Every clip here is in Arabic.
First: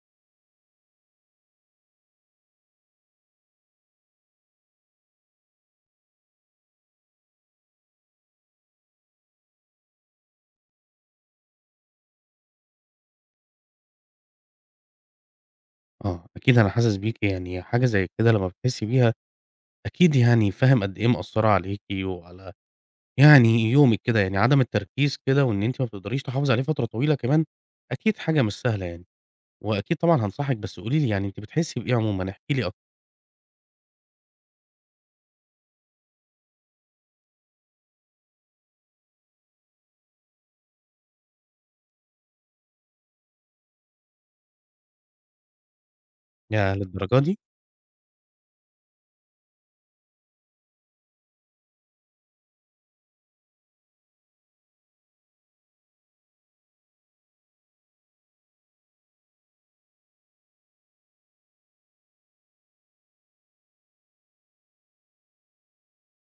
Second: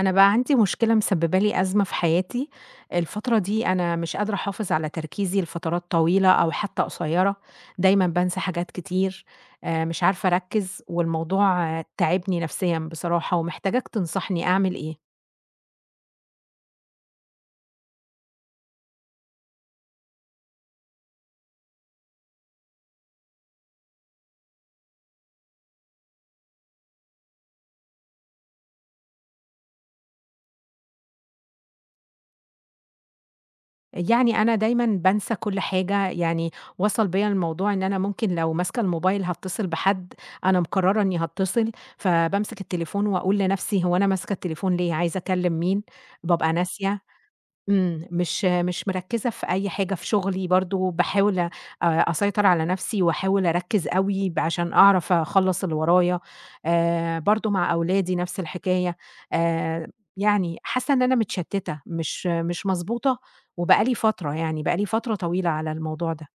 أنا بقى عندي مشكلة مسببة لي أزمة في حياتي، الفترة دي أنا مش قادرة أحافظ على تركيزي لفترات طويلة أو حتى قصيرة، دايمًا بانسى حاجات كتير، مش عارفة أركّز، والموضوع تاعبني نفسيًا بصراحة، ومحتاجاك تنصحني أعمل إيه؟ آه، أكيد أنا حاسس بيكِ، يعني حاجة زي كده لمّا بتحسّي بيها أكيد يعني فاهم قد إيه مأثّرة عليكِ وعلى يعني يومِك كده، يعني عدم التركيز كده وإن أنتِ ما بتقدريش تحافظي عليه فترة طويلة كمان، أكيد حاجة مش سهلة يعني، وأكيد طبعًا هانصحِك بس قولي لي يعني أنتِ بتحسّي بإيه عمومًا؟ احكي لي أكتر. يعني أنا دايمًا بانسى كل حاجة، يعني وصل بيّا الموضوع إن أنا ممكن لو ماسكة الموبايل هاتّصل بحد، أنا مقررة إني هاتّصل، فبامسك التليفون وأقول لنفسي هو أنا ماسكة التليفون ليه، عايزة أكلم مين؟ بابقى ياه ناسية. للدرجة دي! مش مركّزة في أي حاجة، في شغلي برضه باحاول أسيطر على نَفْسي وأحاول أركّز أوي عشان أعرف أخلّص اللي ورايا، برضه مع أولادي نَفْس الحكاية، آآ يعني حاسّة إن أنا متشتّتة، مش مضبوطة وبقى لي فترة، يعني بقى لي فترة طويلة على الموضوع ده.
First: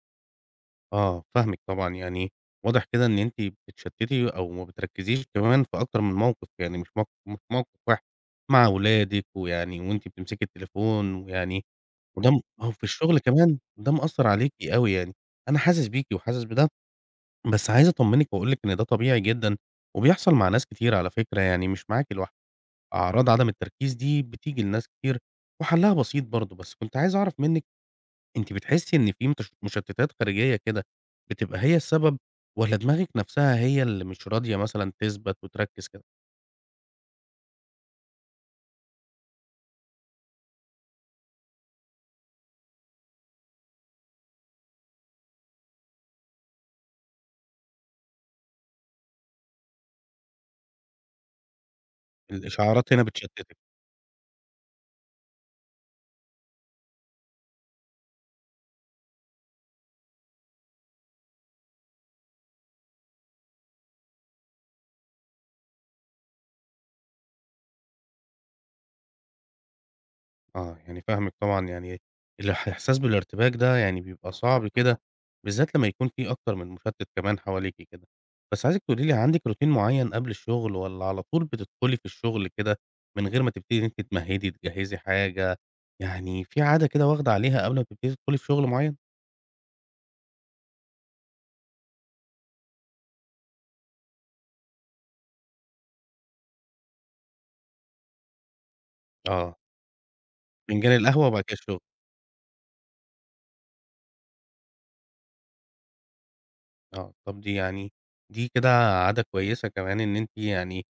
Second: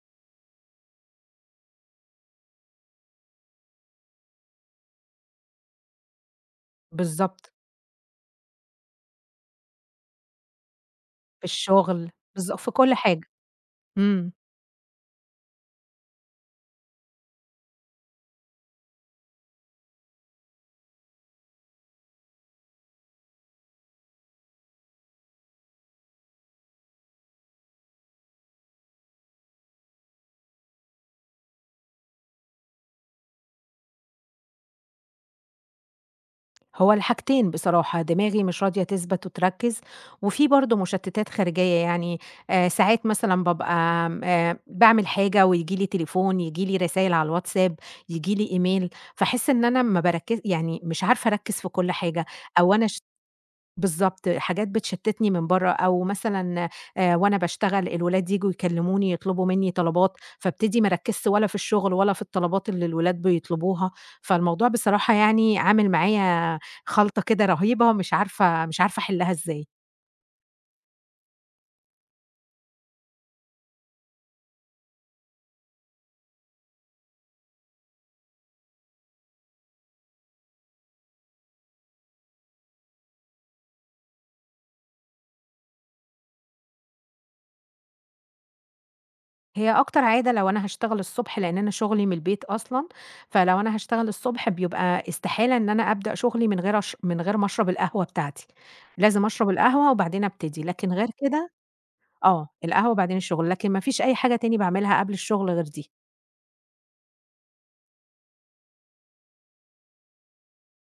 آه، فاهمِك طبعًا، يعني واضح كده إن أنتِ بتتشتّتي أو ما بتركّزيش كمان في أكتر من موقِف، يعني مش مش بالضبط، موقِف واحد، مع ولادِك ويعني وأنتِ بتمسكي التليفون في ويعني الشغل، وده ما في هو في كل الشغل حاجة. كمان، ده مأثّر إمم. عليكِ أوي يعني، أنا حاسس بيكِ وحاسس بده، بس عايز أطمّنِك وأقول لِك إن ده طبيعي جدًا، وبيحصل مع ناس كتير على فكرة يعني مش معاكِ لوحدِك، أعراض عدم التركيز دي بتيجي لناس كتير، وحلّها بسيط برضه، بس كنت عايز أعرف منِّك أنتِ بتحسّي إن في مشتتات خارجية كده بتبقى هي السبب، والّا دماغِك نفْسها هي اللي مش راضية مثلًا تثبت وتركّز كده؟ هو الحاجتين بصراحة، دماغي مش راضية تثبت وتركّز، وفي برضه مشتتات خارجية يعني ساعات مثلًا بابقى م باعمل حاجة وييجي لي تليفون، ييجي لي رسايل على الواتساب، ييجي لي إيميل، فاحس إن أنا ما باركّز يعني مش عارفة أركّز في كل حاجة، أو أنا الإشعارات ش هنا بتشتتِك. بالضبط، حاجات بتشتتني من برّه، أو مثلًا وأنا باشتغل الولاد ييجوا يكلموني يطلبوا مني طلبات، فابتدي ما أركّزش ولا في الشغل ولا في الطلبات اللي الولاد بيطلبوها، فالموضوع بصراحة يعني عامل معايا خلطة كده رهيبة، مش عارفة أحلّها إزاي. آه، يعني فاهمِك طبعًا، يعني الإحساس بالارتباك ده يعني بيبقى صعب كده، بالذات لمّا يكون في أكتر من مشتت كمان حواليكِ كده. بس عايزِك تقولي لي عندِك روتين معين قبل الشغل والّا على طول بتدخلي في الشغل كده من غير ما تبتدي إن أنتِ تمهدي، تجهزي حاجة، يعني في عادة كده واخدة عليها قبل ما تبتدي تدخلي في شغل معين؟ هي أكتر عادة لو أنا هاشتغل الصبح، لإن أنا شغلي من البيت أصلًا، فلو أنا هاشتغل الصبح بيبقى استحالة إن أنا أبدأ شغلي من غير من غير ما أشرب القهوة بتاعتي، لازم أشرب آه، القهوة وبعدين أبتدي، فنجان لكن غير القهوة وبعد كده كده الشغل. آه، القهوة بعدين الشغل، لكن ما فيش أي حاجة تاني باعملها قبل الشغل غير دي. آه، طب دي يعني دي كده عادة كويسة كمان إن أنتِ يعني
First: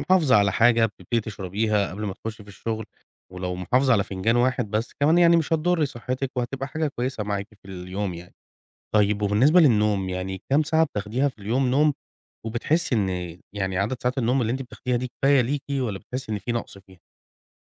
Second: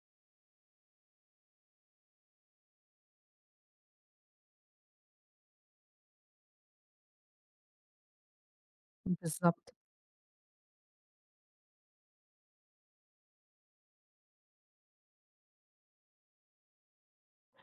محافظة على حاجة بتبتدي تشربيها قبل ما تخشي في الشغل، ولو محافظة على فنجان واحد بس كمان يعني مش هتضري صحتِك وهتبقى حاجة كويسة معاكِ في اليوم يعني. طيب وبالنسبة بالضبط. للنوم، يعني كام ساعة بتاخديها في اليوم نوم، وبتحسي إن يعني عدد ساعات النوم اللي أنتِ بتاخديها دي كفاية ليكِ والّا بتحسي إن في نقص فيها؟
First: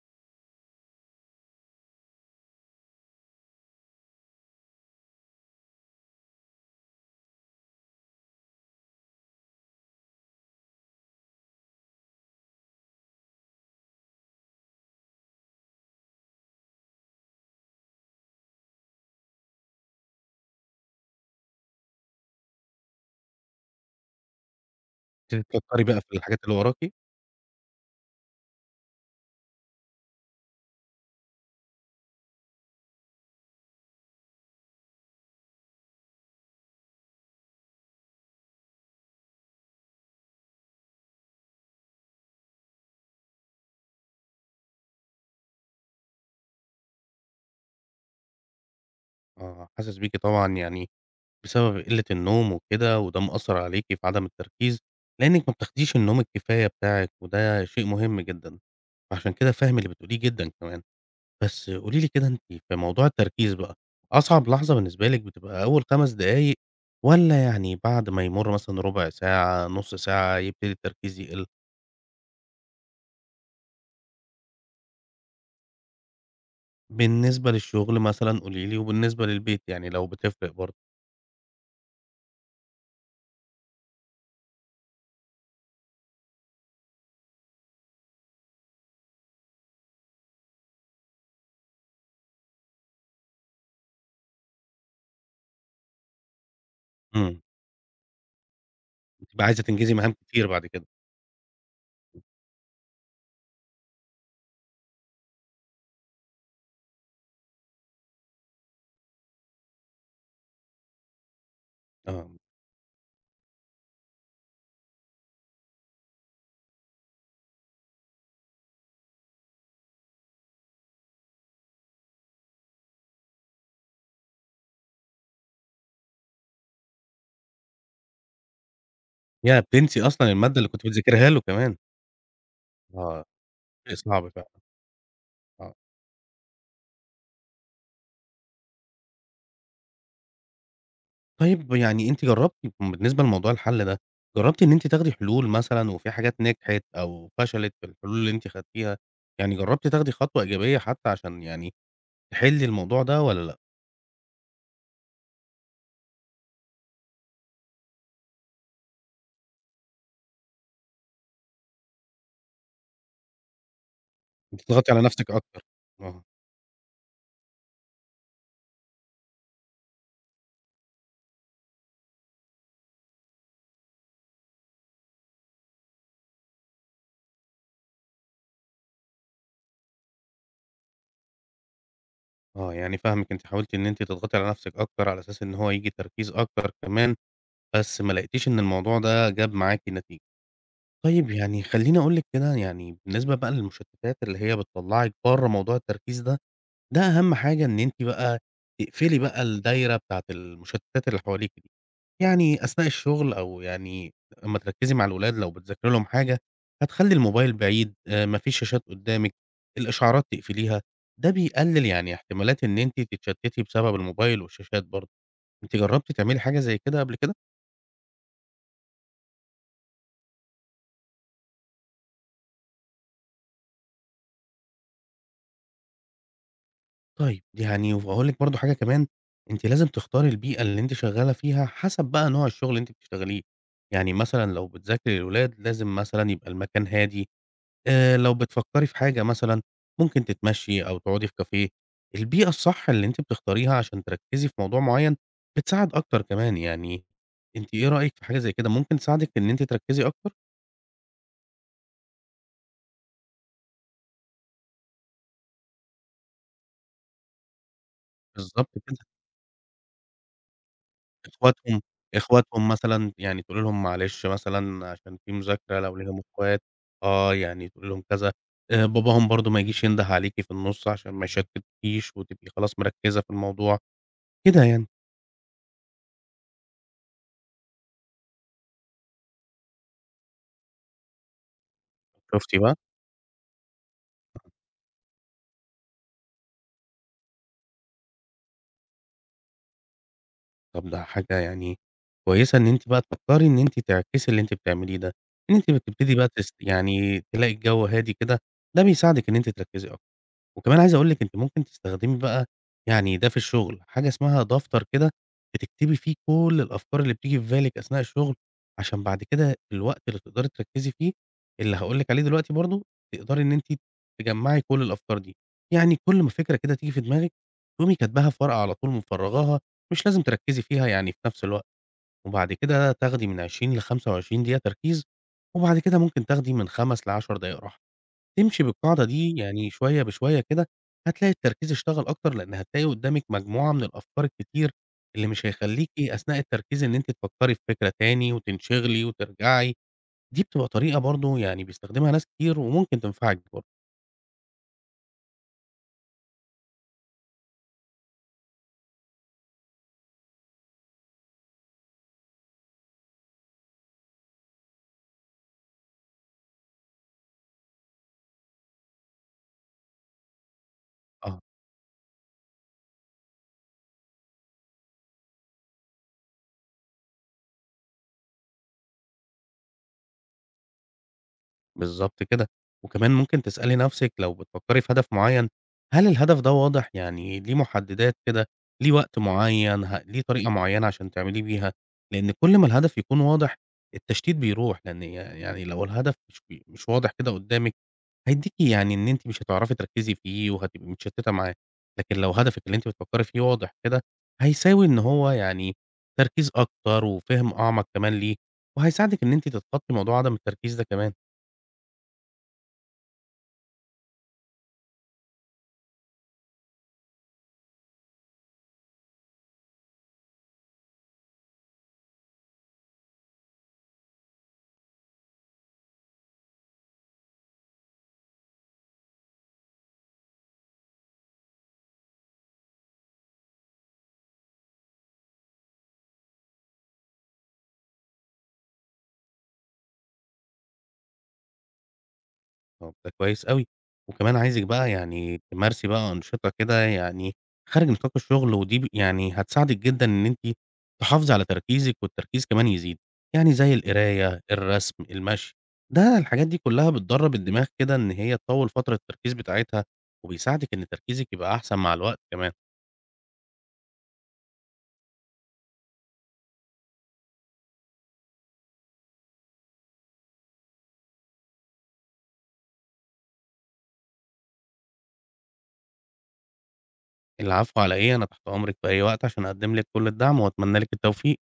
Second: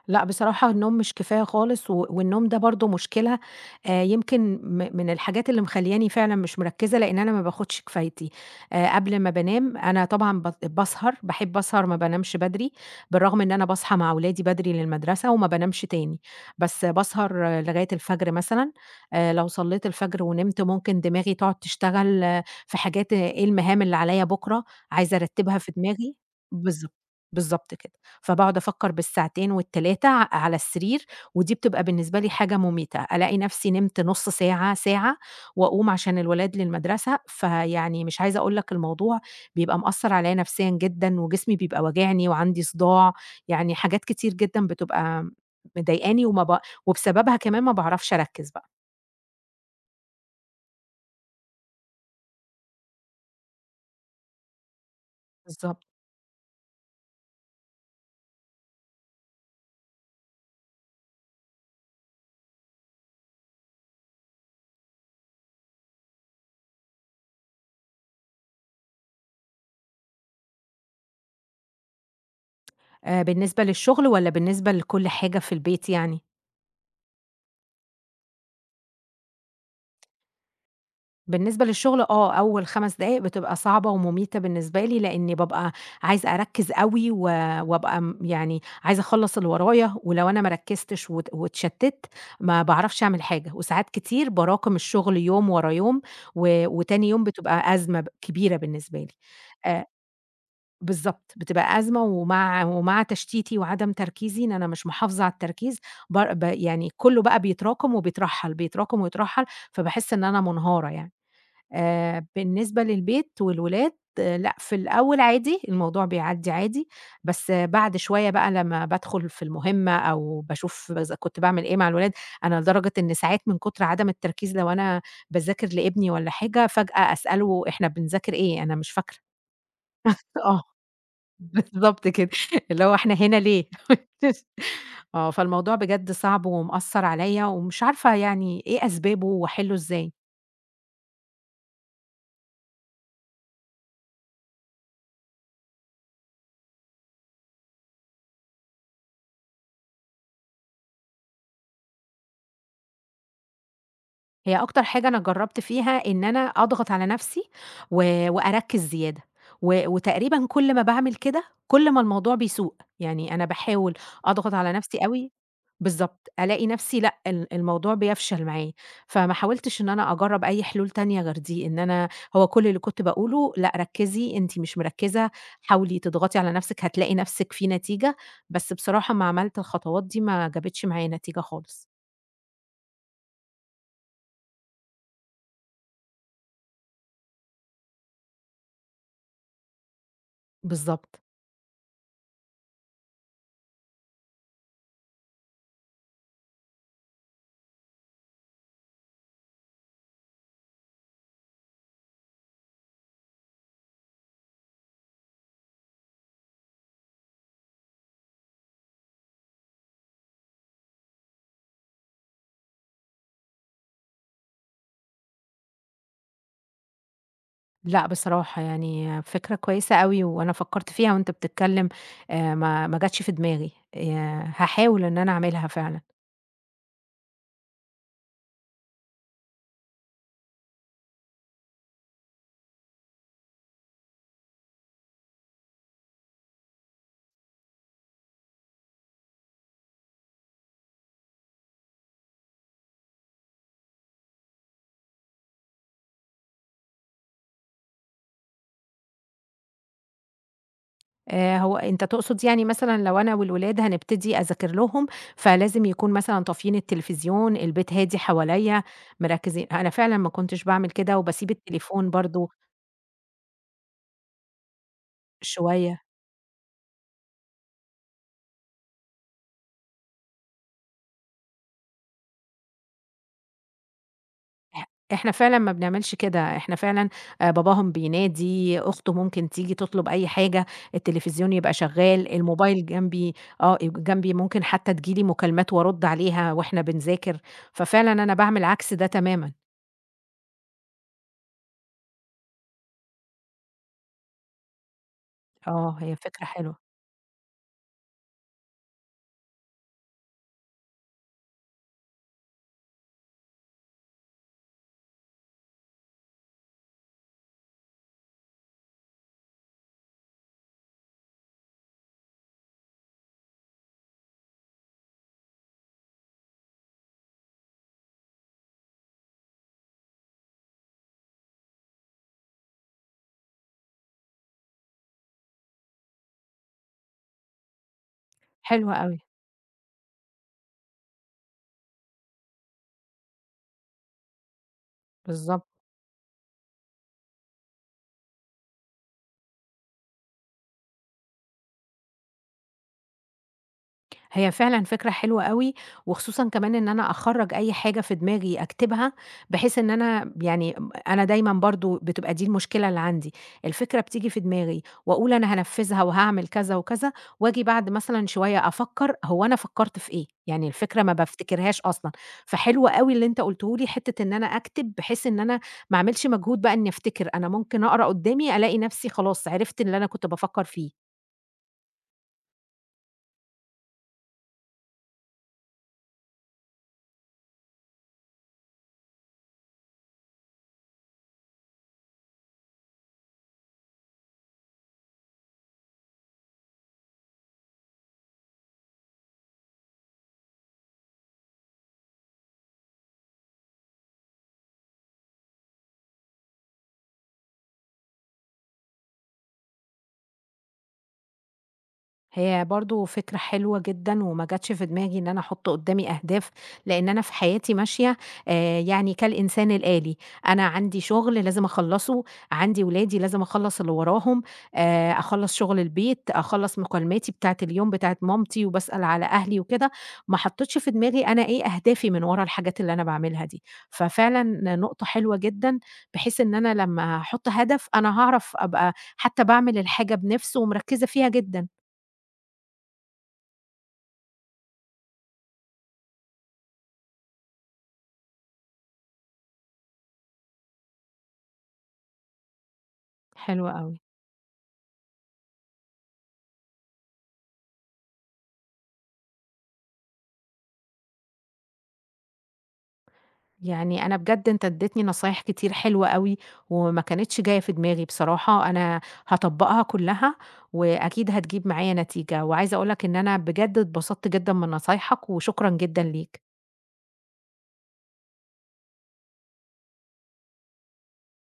لأ، بصراحة النوم مش كفاية خالص، والنوم ده برضه مشكلة. يمكن من الحاجات اللي مخلّياني فعلًا مش مركّزة، لإن أنا ما باخدش كفايتي. قبل ما بانام أنا طبعًا باسهر، باحب أسهر، ما بانامش بدري، بالرغم إن أنا باصحى مع ولادي بدري للمدرسة وما بانامش تاني، بس باسهر لغاية الفجر مثلًا. لو صليت الفجر ونمت ممكن دماغي تقعد تشتغل آه، في حاجات آه، إيه المهام اللي عليَّ بكرة، عايزة أرتّبها بتبتدي في تفكري بقى دماغي. في الحاجات اللي وراكِ؟ بالضبط، بالضبط كده. فباقعد أفكّر بالساعتين وال3 على السرير، ودي بتبقى بالنسبة لي حاجة مُميتة، ألاقي نفسي نمت نُص ساعة، ساعة، وأقوم عشان الولاد للمدرسة، فيعني مش عايزة أقول لك الموضوع بيبقى مأثّر عليَّ نفسيًا جدًا، وجسمي بيبقى واجعني وعندي صداع، يعني حاجات كتير جدًا بتبقى مضايقاني، وما ب وبسببها كمان ما باعرفش أركّز بقى. آه، حاسس بيكِ طبعًا يعني بسبب قلة النوم وكده، وده مأثّر عليكِ في عدم التركيز، لإنِّك ما بالضبط. بتاخديش النوم الكفاية بتاعِك، وده شيء مهم جدًا، فعشان كده فاهم اللي بتقوليه جدًا كمان. بس قولي لي كده أنتِ في موضوع التركيز بقى، أصعب لحظة بالنسبة لِك بتبقى أول 5 دقايق والّا يعني بعد ما يمُر مثلًا ربع ساعة، نُص ساعة، يبتدي التركيز يقل؟ بالنسبة للشغل والّا بالنسبة لكل حاجة في البيت يعني؟ بالنسبة للشغل مثلًا قولي لي، وبالنسبة للبيت يعني لو بتفرق برضه. بالنسبة للشغل آه، أول 5 دقايق بتبقى صعبة ومميتة بالنسبة لي، لإني بابقى عايزة أركّز أوي، و وأبقى م يعني عايزة أخلّص اللي ورايا، ولو أنا ما ركّزتش واتشتِّت ما باعرفش أعمل حاجة، وساعات كتير باراكم الشغل يوم ورا يوم، و وتاني يوم إمم، بتبقى أزمة كبيرة بالنسبة لي. بتبقى عايزة آآ تنجزي مهام كتير بعد كده. بالضبط، بتبقى أزمة، ومع تشتيتي وعدم تركيزي إن أنا مش محافظة على التركيز، بار ب يعني كُلّه بقى بيتراكم وبيترحّل، بيتراكم ويترحّل، فباحس إن أنا منهارة يعني. آه، بالنسبة للبيت والولاد آه، لأ، في الأول عادي، الموضوع بيعدّي عادي، بس آه، بعد شوية بقى لمّا بادخل في المهمة أو باشوف إذا كنت باعمل إيه مع الولاد، أنا لدرجة إن ساعات من كتر عدم التركيز لو أنا باذاكر لابني والّا حاجة، فجأة أسأله إحنا بنذاكر إيه؟ أنا مش فاكرة. ياه! بتنسي أصلًا المادة آه، اللي كنتِ بتذاكريها له كمان. بالضبط كده، اللي هو إحنا آه. هنا ليه؟ شيء صعب فعلًا آه، آه. فالموضوع بجد صعب ومأثّر عليَّ ومش عارفة يعني إيه أسبابه وأحلّه إزاي. طيب يعني أنتِ جرّبتِ بالنسبة لموضوع الحل ده، جرّبتِ إن أنتِ تاخدي حلول مثلًا وفي حاجات نجحت أو فشلت في الحلول اللي أنتِ خدتيها؟ يعني جرّبتِ تاخدي خطوة إيجابية حتى عشان يعني تحلّي الموضوع ده والّا لأ؟ هي أكتر حاجة أنا جرّبت فيها إن أنا أضغط على نفسي و وأركّز زيادة، و وتقريبًا كل ما باعمل كده، كل ما الموضوع بيسوء، يعني أنا باحاول أضغط على بتضغطي نفسي على نفسِك أوي. أكتر. آه، بالضبط، ألاقي نفسي لأ، الموضوع بيفشل معايا، فما حاولتش إن أنا أجرّب أي حلول تانية غير دي، إن أنا هو كل اللي كنت باقوله لأ، ركّزي، أنتِ مش مركّزة، حاولي تضغطي على نفسِك هتلاقي نفسِك في نتيجة، بس بصراحة أمّا عملت الخطوات دي ما جابتش معايا نتيجة خالص. آه، يعني فاهمِك أنتِ حاولتِ إن أنتِ تضغطي على نفسِك أكتر على أساس إن هو ييجي تركيز أكتر كمان، بس ما لقيتيش إن الموضوع ده جاب معاكِ نتيجة. بالضبط. طيب يعني خلّيني أقول لِك كده يعني بالنسبة بقى للمشتتات اللي هي بتطلّعِك برّه موضوع التركيز ده، ده أهم حاجة إن أنتِ بقى تقفلي بقى الدايرة بتاعة المشتتات اللي حواليكِ دي، يعني أثناء الشغل أو يعني أمّا تركّزي مع الولاد لو بتذاكري لهم حاجة، هتخلّي الموبايل بعيد، ما فيش شاشات قدّامِك، الإشعارات تقفليها، ده بيقلل يعني احتمالات إن أنتِ تتشتتي بسبب الموبايل والشاشات برضه، أنتِ جرّبتِ تعملي حاجة زي كده قبل كده؟ لأ بصراحة يعني فكرة كويسة أوي، وأنا فكّرت فيها وأنت بتتكلّم. ما جاتش في دماغي، هاحاول إن أنا أعملها فعلًا. طيب، يعني وهاقول لِك برضه حاجة كمان، أنتِ لازم تختاري البيئة اللي أنتِ شغّالة فيها حسب بقى نوع الشغل اللي أنتِ بتشتغليه، يعني مثلًا لو بتذاكري للولاد لازم مثلًا يبقى المكان هادي، لو بتفكّري في حاجة مثلًا ممكن تتمشّي أو تقعدي في كافيه، البيئة الصح اللي أنتِ بتختاريها عشان تركّزي في موضوع معيّن بتساعد أكتر كمان، يعني أنتِ إيه رأيِك في حاجة زي كده، ممكن تساعدِك إن أنتِ تركّزي أكتر؟ هو أنت تقصد يعني مثلًا لو أنا والولاد هنبتدي أذاكر لهم، فلازم يكون مثلًا طافيين التلفزيون، البيت هادي بالضبط حواليّا، كده. مركّزين. أنا فعلًا ما كنتش باعمل كده وباسيب إخواتهم التليفون برضه إخواتهم مثلًا يعني تقولي لهم معلش مثلًا عشان في مذاكرة لو شوية. ليهم إخوات، آه، يعني تقولي لهم كذا، باباهم برضه ما يجيش ينده عليكِ في النُص عشان ما يشتتكيش وتبقي خلاص مركّزة في الموضوع، كده يعني. إح إحنا فعلًا ما بنعملش كده، إحنا فعلًا باباهم بينادي، أخته ممكن تيجي تطلب أي حاجة، التلفزيون يبقى شغال، شُفتِ بقى؟ الموبايل جنبي آه، جنبي ممكن حتى تيجي لي مكالمات وأرُد عليها وإحنا بنذاكر، ففعلًا أنا باعمل عكس ده تمامًا. طب ده حاجة يعني كويسة إن أنتِ بقى تفكّري إن أنتِ تعكسي اللي أنتِ بتعمليه ده، إن أنتِ آه، بتبتدي هي بقى فكرة حلوة، يعني تلاقي الجو هادي كده، ده بيساعدِك إن أنتِ تركّزي أكتر. وكمان عايز أقول لِك أنتِ ممكن تستخدمي بقى يعني ده في الشغل، حاجة اسمها دفتر كده بتكتبي فيه كل الأفكار اللي بتيجي في بالِك أثناء الشغل، عشان بعد كده الوقت اللي تقدري تركّزي فيه اللي هاقول لِك عليه دلوقتي برضه، تقدري إن أنتِ تجمّعي كل الأفكار دي. يعني كل ما فكرة كده تيجي في دماغِك تقومي كاتباها في ورقة على طول مفرّغاها، مش لازم تركّزي فيها يعني في نفس الوقت، وبعد كده تاخدي من 20 ل25 دقيقة تركيز، وبعد كده ممكن تاخدي من 5 ل10 دقايق راحة. تمشي حلوة بالقاعدة أوي، دي يعني شوية بشوية كده، هتلاقي التركيز اشتغل أكتر، لإن هتلاقي قدّامِك مجموعة من الأفكار الكتير اللي مش بالضبط. هيخلّيكِ إيه، أثناء التركيز إن أنتِ تفكّري في فكرة تاني وتنشغلي وترجعي، دي بتبقى طريقة برضه يعني بيستخدمها ناس كتير وممكن تنفعِك هي فعلًا فكرة حلوة أوي، وخصوصًا كمان إن أنا أخرّج أي حاجة في دماغي أكتبها، بحيث إن أنا يعني أنا دايمًا برضه بتبقى دي المشكلة اللي عندي، الفكرة بتيجي في دماغي وأقول أنا هانفذها وهاعمل كذا وكذا، وآجي بعد مثلًا شوية أفكّر هو أنا فكّرت في إيه؟ يعني الفكرة ما برضه. بافتكرهاش أصلًا، فحلو أوي اللي أنت قُلته لي حتّة إن أنا أكتب بحيث إن أنا ما أعملش مجهود بقى إني أفتكر، أنا ممكن أقرا قدّامي ألاقي نفسي خلاص عرفت اللي أنا كنت بافكّر فيه. بالضبط كده، وكمان ممكن تسألي نَفْسِك لو بتفكّري في هدف معيّن، هل الهدف ده واضح؟ يعني ليه مُحدِّدات كده، ليه وقت معيّن، ليه طريقة معيّنة عشان تعمليه بيها؟ لإن كل ما الهدف يكون واضح، التشتيت بيروح، لإن يعني لو الهدف مش مش واضح كده قُدّامِك، هيدّيكِ يعني إن أنتِ مش هتعرفي تركّزي فيه وهتبقي متشتّتة معاه، لكن لو هدفِك اللي أنتِ بتفكّري فيه واضح كده، هيساوي إن هو يعني تركيز أكتر وفِهم أعمق كمان ليه، وهيساعدِك إن أنتِ تتخطّي موضوع عدم التركيز ده كمان. هي برضه فكرة حلوة جدًا، وما جاتش في دماغي إن أنا أحط قدّامي أهداف، لإن أنا في حياتي ماشية يعني كالإنسان الآلي، أنا عندي شغل لازم أخلّصه، عندي ولادي لازم أخلّص اللي وراهم، أخلّص شغل البيت، أخلّص مكالماتي بتاعة اليوم بتاعة مامتي، وباسأل على أهلي وكده، ما حطيتش في دماغي أنا إيه أهدافي من ورا الحاجات اللي أنا باعملها دي، ففعلًا نقطة حلوة جدًا، بحيث إن أنا لمّا أحط هدف أنا هاعرف أبقى حتى باعمل الحاجة بنِفس ومركّزة فيها جدًا. طب ده كويس أوي، وكمان عايزِك بقى يعني تمارسي بقى أنشطة كده يعني خارج نطاق الشغل، ودي يعني هتساعدِك جدًا إن أنتِ تحافظي على تركيزِك والتركيز كمان يزيد، يعني حلو زي أوي. القراية، الرسم، المشي، ده الحاجات دي كلها بتدرّب الدماغ كده إن هي تطوّل فترة التركيز بتاعتها، وبيساعدِك إن تركيزِك يبقى أحسن مع الوقت كمان. يعني أنا بجد أنت ادّيتني نصايح كتير حلوة أوي، وما كانتش جاية في دماغي بصراحة، أنا هاطبّقها كلّها، وأكيد هتجيب معايا نتيجة، وعايزة أقول لك إن أنا بجد اتبسطت جدًا من نصايحك، وشكرًا جدًا ليك. العفو على إيه، أنا تحت أمرِك في أي وقت عشان أقدّم لِك كل الدعم، وأتمنى لِك التوفيق.